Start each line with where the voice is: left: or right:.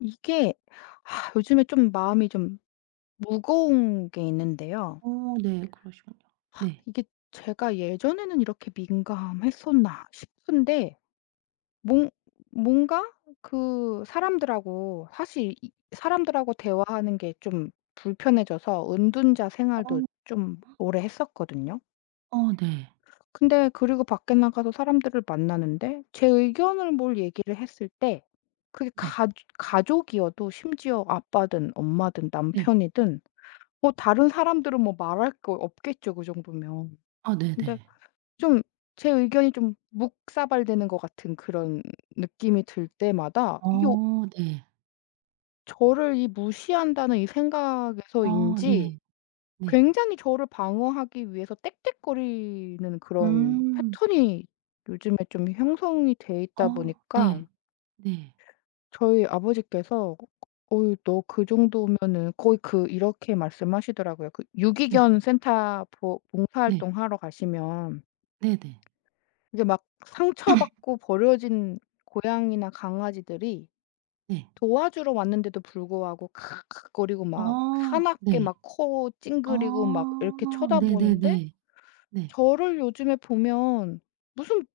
left: 이게 아 요즘에 좀 마음이 좀 무거운 게 있는데요.
right: 어 네. 그러시군요. 네.
left: 이게, 제가 예전에는 이렇게 민감했었나 싶은데, 뭔 뭔가 그 사람들하고, 사실 이 사람들하고 대화하는 게 좀 불편해져서 은둔자 생활도
right: 어
left: 좀 오래 했었거든요.
right: 어 네.
left: 근데 그리고 밖에 나가서 사람들을 만나는데 제 의견을 뭘 얘기를 했을 때, 그게
right: 네.
left: 가 가족이어도 심지어 아빠든 엄마든
right: 네.
left: 남편이든, 뭐 다른 사람들은 뭐 말할 거 없겠죠, 그 정도면.
right: 아
left: 근데
right: 네네.
left: 좀 제 의견이 좀 묵사발되는 것 같은 그런 느낌이 들 때마다,
right: 어 네.
left: 저를 이 무시한다는 이
right: 어
left: 생각에서인지,
right: 네. 네.
left: 굉장히 저를 방어하기 위해서 떽떽거리는 그런
right: 음.
left: 패턴이 요즘에 좀 형성이 돼 있다
right: 어
left: 보니까,
right: 네. 네.
left: 저희 아버지께서, "어유 너 그 정도면은" 거의 그 이렇게 말씀하시더라고요. 그
right: 네.
left: 유기견 센터 보
right: 네.
left: 봉사활동 하러 가시면,
right: 네네. 네.
left: 이게 막 상처받고 버려진 고양이나 강아지들이 도와주러 왔는데도 불구하고 크크거리고 막
right: 어
left: 사납게
right: 네.
left: 막 코 찡그리고 막
right: 어
left: 이렇게 쳐다보는데,
right: 네네네. 네.
left: 저를 요즘에 보면 무슨,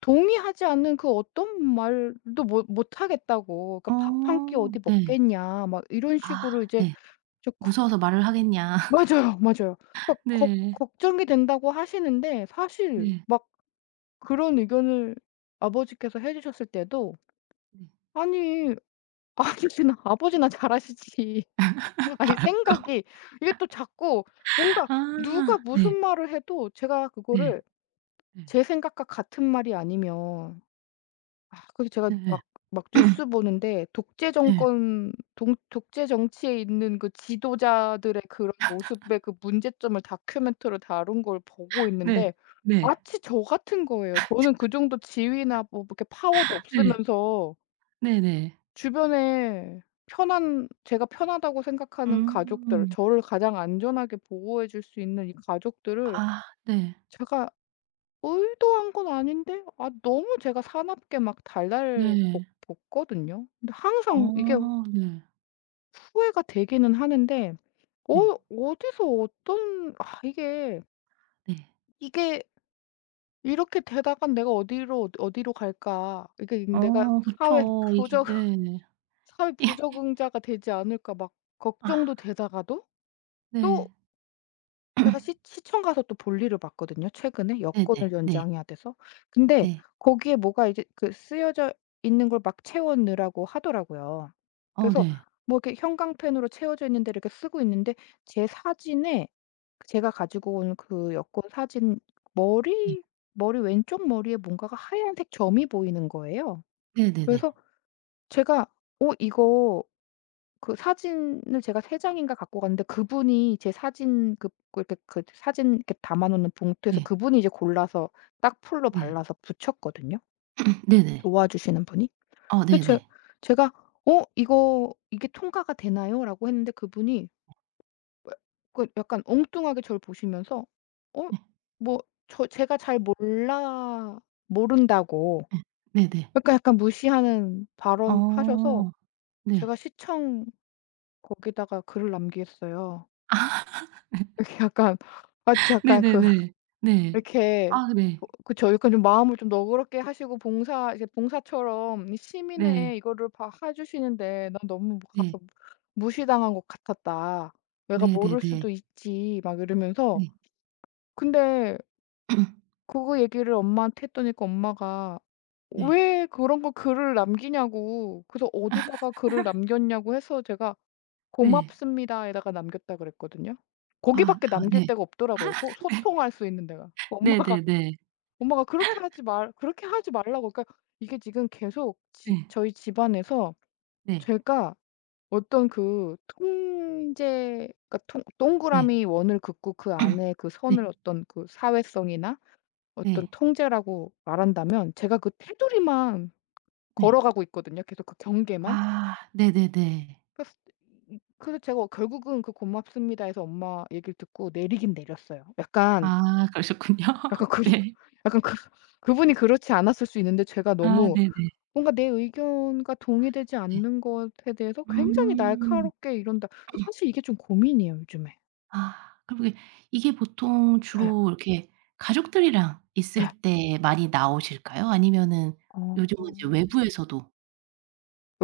left: 동의하지 않는 그 어떤 말도 못 못하겠다고. 그러니까 "밥 한 끼
right: 어
left: 어디
right: 네.
left: 먹겠냐." 막 이런
right: 아
left: 식으로 이제.
right: 네.
left: 저 걱
right: "무서워서 말을 하겠냐."
left: 맞아요, 맞아요. 막 걱
right: 네.
left: 걱정이 된다고 하시는데. 사실
right: 네.
left: 막 그런 의견을 아버지께서 해 주셨을 때도,
right: 네.
left: 아니, 아버지나 잘하시지. 아니
right: 알
left: 생각이,
right: 았
left: 이게 또 자꾸 뭔가, 누가
right: 아
left: 무슨
right: 네.
left: 말을 해도 제가
right: 네.
left: 그거를,
right: 네.
left: 제 생각과 같은 말이 아니면, 아 그래서 제가
right: 네.
left: 막, 막 뉴스 보는데 독재
right: 네.
left: 정권, 동 독재 정치에 있는 그 지도자들의 그런 모습의 그 문제점을 다큐멘터리로 다룬 걸 보고
right: 네.
left: 있는데
right: 네.
left: 마치 저 같은 거예요. 저는 그 정도 지위나 뭐 이렇게 파워도
right: 네.
left: 없으면서,
right: 네네.
left: 주변에 편한, 제가 편하다고 생각하는 가족들,
right: 음.
left: 저를 가장 안전하게 보호해 줄 수 있는 이 가족들을
right: 아 네.
left: 제가 의도한 건 아닌데, 아 너무 제가 사납게 막 달달 볶
right: 네.
left: 볶거든요. 근데
right: 어.
left: 항상 이게
right: 네.
left: 후회가 되기는 하는데, 어,
right: 네.
left: 어디서 어떤, 아 이게,
right: 네.
left: 이게 이렇게 되다가 내가 어디로, 어디로 갈까? 이게 내가
right: 어
left: 사회
right: 그쵸. 이게
left: 부적
right: 네.
left: 사회
right: 예.
left: 부적응자가 되지 않을까, 막
right: 아.
left: 걱정도 되다가도,
right: 네.
left: 또 제가 시 시청 가서 또 볼일을 봤거든요, 최근에
right: 네네.
left: 여권을
right: 네.
left: 연장해야 돼서. 근데
right: 네.
left: 거기에 뭐가 이제 그 쓰여져 있는 걸 막 채워 넣으라고 하더라고요.
right: 어
left: 그래서
right: 네.
left: 뭐 이렇게 형광펜으로 채워져 있는 데 이렇게 쓰고 있는데, 제 사진에, 제가 가지고 온 그 여권 사진,
right: 네.
left: 머리 머리 왼쪽 머리에 뭔가가 하얀색 점이 보이는 거예요.
right: 네네네.
left: 그래서 제가, '어 이거.' 그 사진을 제가 세 장인가 갖고 갔는데, 그분이 제 사진, 그, 그 이렇게 그 사진 이렇게 담아 놓는 봉투에서
right: 네.
left: 그분이 이제 골라서 딱 풀로
right: 네.
left: 발라서 붙였거든요,
right: 네네.
left: 도와주시는 분이.
right: 어
left: 근데 제
right: 네네.
left: 제가 "어 이거 이게 통과가 되나요?"라고 했는데, 그분이 왜, 그 약간 엉뚱하게 저를 보시면서, 어,
right: 예.
left: 뭐, 제가 잘 몰라 모른다고
right: 예. 네네.
left: 약간, 약간 무시하는 발언을 하셔서
right: 어. 네.
left: 제가 시청 거기다가 글을 남기겠어요.
right: 아.
left: 이렇게 약간 마치 약간 그,
right: 네네네. 네.
left: 이렇게
right: 아 네.
left: 그, 그쵸. 약간 좀 마음을 좀 너그럽게 하시고, 봉사, 이제 봉사처럼 이 시민의
right: 네.
left: 이거를 봐 해 주시는데, 난 너무 뭐
right: 네.
left: 가서 무시당한 것 같았다. "내가 모를
right: 네네네.
left: 수도 있지." 막 이러면서,
right: 네.
left: 근데 그거 얘기를 엄마한테 했더니까, 엄마가
right: 네.
left: 왜 그런 거 글을 남기냐고, 그래서 어디다가 글을 남겼냐고 해서, 제가
right: 네.
left: 고맙습니다에다가 남겼다 그랬거든요.
right: 아
left: 거기밖에
right: 아
left: 남길
right: 네.
left: 데가 없더라고요, 소
right: 네.
left: 소통할 수 있는 데가. 엄마가
right: 네네네.
left: 엄마가 그렇게 하지 말라고 그러니까, 이게 지금 계속, 지
right: 네.
left: 저희 집안에서
right: 네.
left: 제가 어떤 그 통제, 그러니까 통
right: 네.
left: 동그라미 원을 긋고 그 안에 그 선을,
right: 네.
left: 어떤 그 사회성이나 어떤
right: 네.
left: 통제라고 말한다면, 제가 그 테두리만
right: 네.
left: 걸어가고 있거든요, 계속 그 경계만.
right: 아 네네네.
left: 그래서 이, 그래서 제가, 어, 결국은 그 "고맙습니다." 해서 엄마 얘기를 듣고 내리긴 내렸어요. 약간,
right: 아 그러셨군요.
left: 약간 그,
right: 네.
left: 약간 그, 그분이 그렇지 않았을 수 있는데 제가
right: 아
left: 너무
right: 네네. 네.
left: 뭔가 내 의견과 동의되지
right: 네.
left: 않는 것에 대해서 굉장히
right: 음.
left: 날카롭게 이런다. 사실 이게 좀 고민이에요, 요즘에.
right: 아 그럼 이게 이게 보통
left: 네,
right: 주로 이렇게 가족들이랑 있을
left: 네.
right: 때 많이 나오실까요? 아니면은
left: 어.
right: 요즘은 이제 외부에서도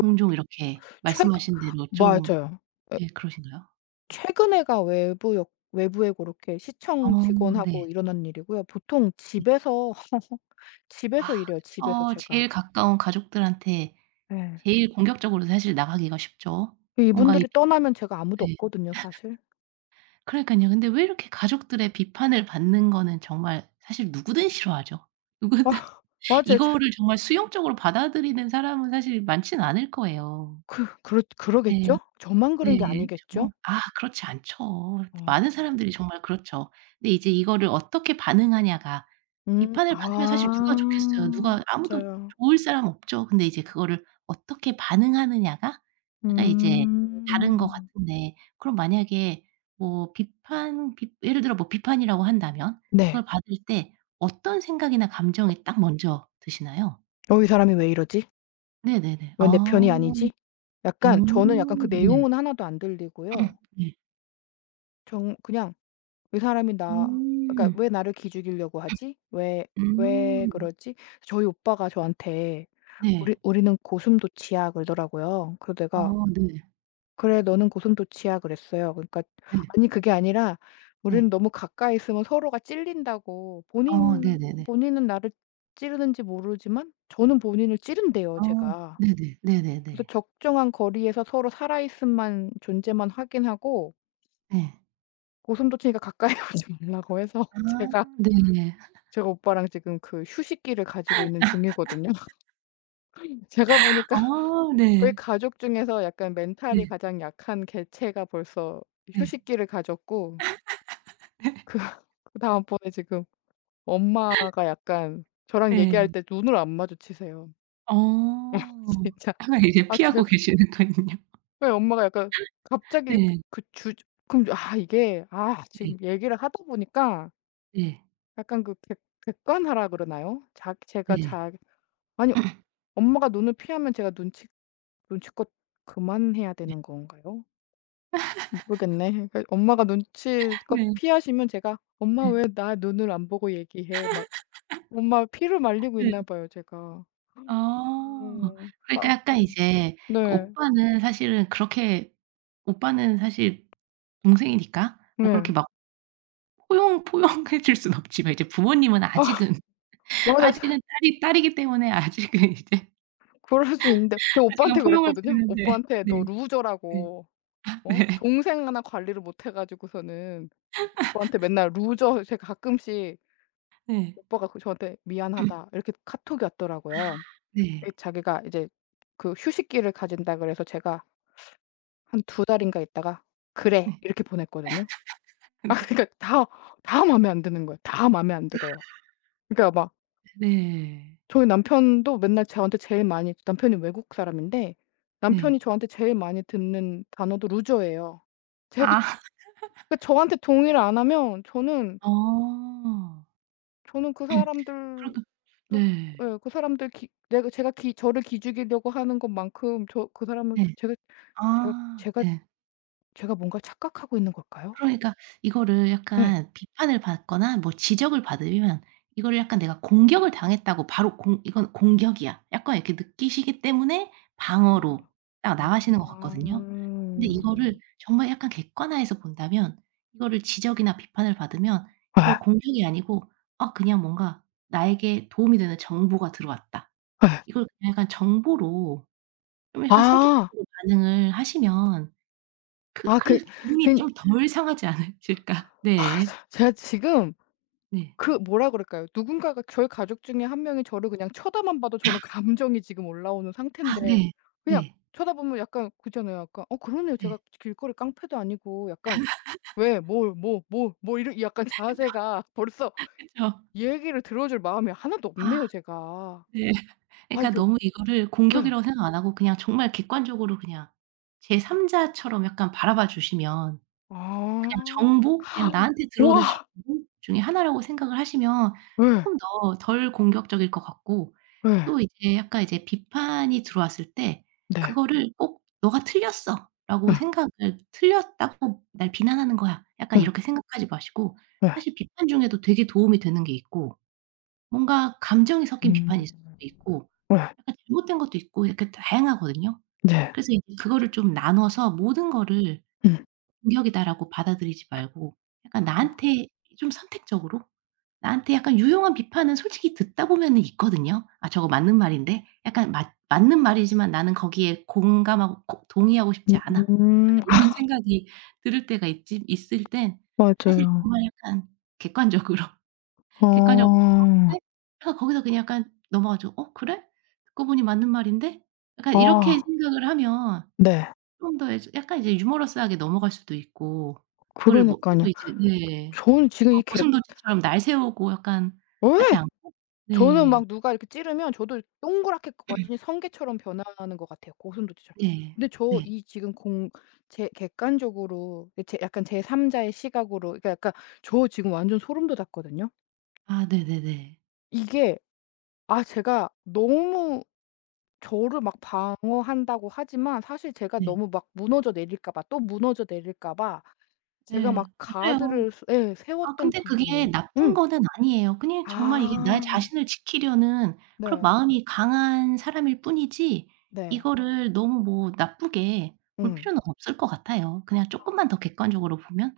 right: 종종 이렇게
left: 최근,
right: 말씀하신 대로 좀
left: 맞아요.
right: 예 그러신가요? 네.
left: 최근에가 외부역 외부에, 그렇게
right: 어
left: 시청
right: 네.
left: 직원하고
right: 네.
left: 일어난 일이고요. 보통 집에서
right: 아
left: 집에서 일해요, 집에서
right: 그쵸.
left: 제가.
right: 제일 가까운 가족들한테
left: 예.
right: 제일 공격적으로 사실 나가기가 쉽죠. 뭔가 이
left: 이분들이
right: 비
left: 떠나면 제가 아무도
right: 네.
left: 없거든요, 사실.
right: 그러니깐요. 근데 왜 이렇게 가족들의 비판을 받는 거는 정말 사실 누구든 싫어하죠. 누구든
left: 아, 맞아요.
right: 이거를 정말 수용적으로 받아들이는 사람은 사실 많진 않을 거예요.
left: 그 그렇
right: 네.
left: 그러겠죠? 저만 그런
right: 네.
left: 게 아니겠죠?
right: 그쵸. 아 그렇지 않죠.
left: 어.
right: 많은 사람들이 정말 그렇죠. 근데 이제 이거를 어떻게 반응하냐가
left: 음.
right: 비판을 받으면 사실 누가
left: 아,
right: 좋겠어요. 누가 아무도
left: 맞아요.
right: 좋을 사람 없죠. 근데 이제 그거를 어떻게 반응하느냐가 약간 이제 다른 것
left: 음.
right: 같은데 그럼 만약에 뭐 비판 비 예를 들어 뭐 비판이라고 한다면
left: 네.
right: 그걸 받을 때 어떤 생각이나 감정이 딱 먼저 드시나요?
left: '어, 이 사람이 왜 이러지?
right: 네네네.
left: 왜 내
right: 아.
left: 편이 아니지?'
right: 어
left: 약간, 저는 약간 그
right: 네.
left: 내용은 하나도 안 들리고요.
right: 네.
left: 정 그냥, '이 사람이 나, 그러니까
right: 음.
left: 왜 나를 기죽이려고 하지? 왜, 왜
right: 음.
left: 그러지?' 저희 오빠가 저한테, "우리
right: 네.
left: 우리는 고슴도치야." 그러더라고요. 그래서
right: 어
left: 내가,
right: 네.
left: "그래, 너는 고슴도치야." 그랬어요. 그러니까,
right: 네.
left: "아니 그게 아니라, 우리는
right: 네.
left: 너무 가까이 있으면 서로가 찔린다."고,
right: 어
left: 본인
right: 네네네.
left: 본인은 나를 찌르는지 모르지만 저는 본인을 찌른대요,
right: 어
left: 제가.
right: 네네.
left: 그래서
right: 네네네.
left: 적정한 거리에서 서로 살아 있음만, 존재만 확인하고
right: 네.
left: 고슴도치니까 가까이 오지 말라고 해서,
right: 아
left: 제가
right: 네네.
left: 제가 오빠랑 지금 그 휴식기를 가지고 있는 중이거든요. 제가 보니까
right: 아
left: 저희
right: 네.
left: 가족 중에서 약간 멘탈이
right: 네.
left: 가장 약한 개체가 벌써
right: 네.
left: 휴식기를 가졌고, 그, 그다음번에 지금, 엄마가 약간 저랑 얘기할
right: 네.
left: 때 눈을 안 마주치세요.
right: 어.
left: 진짜.
right: 항상 이제
left: 아
right: 피하고
left: 제가,
right: 계시는군요.
left: 왜 엄마가 약간 갑자기,
right: 네.
left: 그 주, 그럼, 아 이게, 아
right: 네.
left: 지금 얘기를 하다 보니까
right: 네.
left: 약간 그 객 객관화라 그러나요? 자 제가
right: 네.
left: 자, 아니, 엄마가 눈을 피하면 제가 눈치껏 그만해야
right: 네.
left: 되는 건가요? 모르겠네. 그러니까 엄마가 눈치껏 피하시면 제가, "엄마
right: 네.
left: 왜 나 눈을 안 보고 얘기해?" 막, 엄마 피를 말리고
right: 네.
left: 있나 봐요, 제가.
right: 아.
left: 음.
right: 그러니까
left: 아
right: 약간
left: 파
right: 이제 그
left: 네.
right: 오빠는 사실은 그렇게 오빠는 사실 동생이니까 뭐 그렇게
left: 네.
right: 막 포용해 줄 순 없지만 이제 부모님은
left: 아,
right: 아직은
left: 맞아요.
right: 아직은 딸이 딸이기 때문에 아직은 이제
left: 그럴 수 있는데 제가
right: 아직은
left: 오빠한테
right: 포용할 수
left: 그랬거든요,
right: 있는데
left: 오빠한테, "너
right: 네. 네.
left: 루저라고." 어?
right: 네.
left: 동생 하나 관리를 못해 가지고서는, 오빠한테 맨날 루저, 제가 가끔씩.
right: 네.
left: 오빠가 그 저한테, "미안하다." 이렇게 카톡이
right: 아
left: 왔더라고요. 이,
right: 네.
left: 자기가 이제 그 휴식기를 가진다 그래서 제가 한 두 달인가 있다가, "그래."
right: 네.
left: 이렇게 보냈거든요. 아,
right: 근데
left: 그러니까 다 마음에 안 드는 거예요. 다 마음에 안 들어요. 그러니까 막
right: 네.
left: 저희 남편도 맨날 저한테 제일 많이, 남편이 외국 사람인데, 남편이
right: 네.
left: 저한테 제일 많이 듣는 단어도 루저예요, 제가.
right: 아.
left: 그 저한테 동의를 안 하면, 저는,
right: 어.
left: 저는 그 사람들도,
right: 그러면 네.
left: 예 그 사람들 기, 내가 제가 기, 저를 기죽이려고 하는 것만큼 저 그 사람을
right: 네.
left: 제가
right: 아.
left: 제가
right: 네.
left: 제가 뭔가 착각하고 있는 걸까요?
right: 그러니까 이거를
left: 예.
right: 약간 비판을 받거나 뭐 지적을 받으면 이거를 약간 내가 공격을 당했다고 바로 공 '이건 공격이야.' 약간 이렇게 느끼시기 때문에 방어로 딱 나가시는 것
left: 아. 예.
right: 같거든요. 근데 이거를 정말 약간 객관화해서 본다면 이거를 지적이나 비판을 받으면 이걸 공격이 아니고 아 그냥 뭔가 '나에게 도움이 되는 정보가 들어왔다.'
left: 예.
right: 이걸 그냥 약간 정보로 좀 약간
left: 아.
right: 선택적으로 반응을 하시면
left: 아,
right: 그
left: 그,
right: 그래서
left: 그,
right: 기분이 좀 덜 상하지 않으실까.
left: 아
right: 네.
left: 제가 지금
right: 네.
left: 그, 뭐라 그럴까요? 누군가가 저희 가족 중에 한 명이 저를 그냥 쳐다만 봐도, 저는 감정이 지금 올라오는
right: 아
left: 상태인데,
right: 네.
left: 그냥
right: 네.
left: 쳐다보면 약간 그 있잖아요, 약간, '어 그러네요.
right: 네.
left: 제가 길거리 깡패도 아니고 약간, 왜 뭘, 뭐 뭐 뭐.' 이런 약간 자세가 벌써,
right: 그쵸.
left: 얘기를 들어 줄 마음이 하나도
right: 아.
left: 없네요, 제가.
right: 네. 그러니까
left: 아이고.
right: 너무 이거를
left: 예.
right: 공격이라고 생각 안 하고 그냥 정말 객관적으로 그냥 제 3자처럼 약간 바라봐 주시면 그냥
left: 아.
right: 정보, 그냥 나한테 들어오는
left: 와.
right: 정보 중에 하나라고 생각을 하시면
left: 예.
right: 쪼끔 더 덜 공격적일 것 같고
left: 예.
right: 또 이제 약간 이제 비판이 들어왔을 때
left: 네.
right: 그거를 꼭 '너가 틀렸어.'라고
left: 예.
right: 생각을 '틀렸다고 날 비난하는 거야.' 약간
left: 응.
right: 이렇게 생각하지 마시고
left: 예.
right: 사실 비판 중에도 되게 도움이 되는 게 있고 뭔가 감정이 섞인 비판이
left: 음.
right: 있을 수도 있고
left: 예.
right: 약간 잘못된 것도 있고 이렇게 다양하거든요.
left: 네.
right: 그래서 이제 그거를 좀 나눠서 모든 거를
left: 음. 음.
right: 공격이다라고 받아들이지 말고 약간
left: 아.
right: 나한테 좀 선택적으로 나한테 약간 유용한 비판은 솔직히 듣다 보면은 있거든요. '아 저거 맞는 말인데.' 약간 맞 맞는 말이지만 '나는 거기에 공감하고 고 동의하고 싶지 않아.'
left: 음.
right: 약간 이런 생각이 들을 때가 있지 있을 땐 사실
left: 맞아요.
right: 정말 약간 객관적으로 객관적으로 '어
left: 어.
right: 그래?' 약간 거기서 그냥 약간 넘어가죠. '어 그래? 듣고 보니 맞는 말인데?' 약간 이렇게
left: 아.
right: 생각을 하면
left: 네.
right: 좀 더 이제 약간 이제 유머러스하게 넘어갈 수도 있고 그걸 뭐
left: 그러니깐요.
right: 너무 이제 네.
left: 저는 지금
right: 어
left: 이렇게,
right: 고슴도치처럼 날 세우고 약간
left: 예.
right: 하지 않고
left: 저는
right: 네.
left: 막 누가 이렇게 찌르면 저도 동그랗게 완전히 성게처럼 변하는 것 같아요, 고슴도치처럼.
right: 네.
left: 근데 저
right: 네.
left: 이 지금 공, 제 객관적으로 이 제 약간 제3 자의 시각으로, 그러니까 약간, 저 지금 완전 소름 돋았거든요.
right: 아 네네네.
left: 이게, 아 제가 너무 저를 막 방어한다고 하지만, 사실 제가
right: 네.
left: 너무 막 무너져 내릴까 봐, 또 무너져 내릴까 봐 제가
right: 예.
left: 막
right: 맞아요.
left: 가드를 세, 예
right: 아
left: 세웠던
right: 근데 그게
left: 부분이.
right: 나쁜
left: 음.
right: 거는 아니에요. 그냥 정말 이게 나
left: 아
right: 자신을 지키려는 그런
left: 네.
right: 마음이 강한 사람일 뿐이지
left: 네.
right: 이거를 너무 뭐 나쁘게 볼
left: 음.
right: 필요는 없을 것 같아요. 그냥 쪼끔만 더 객관적으로 보면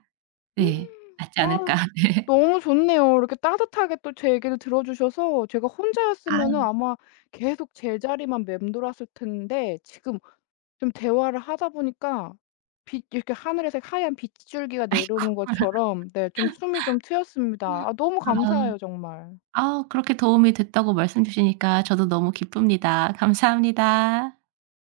right: 네 낫지 않을까.
left: 아
right: 네.
left: 너무 좋네요. 이렇게 따뜻하게 또 제 얘기를 들어 주셔서, 제가 혼자였으
right: 아.
left: 면 아마 계속 제자리만 맴돌았을 텐데, 지금 좀 대화를 하다 보니까, 빛, 이렇게 하늘에서 하얀 빗줄기가 내려오는 것처럼, 네 좀 숨이 좀 트였습니다. 아 너무 감사해요,
right: 아.
left: 정말.
right: 아 그렇게 도움이 됐다고 말씀 주시니까 저도 너무 기쁩니다. 감사합니다.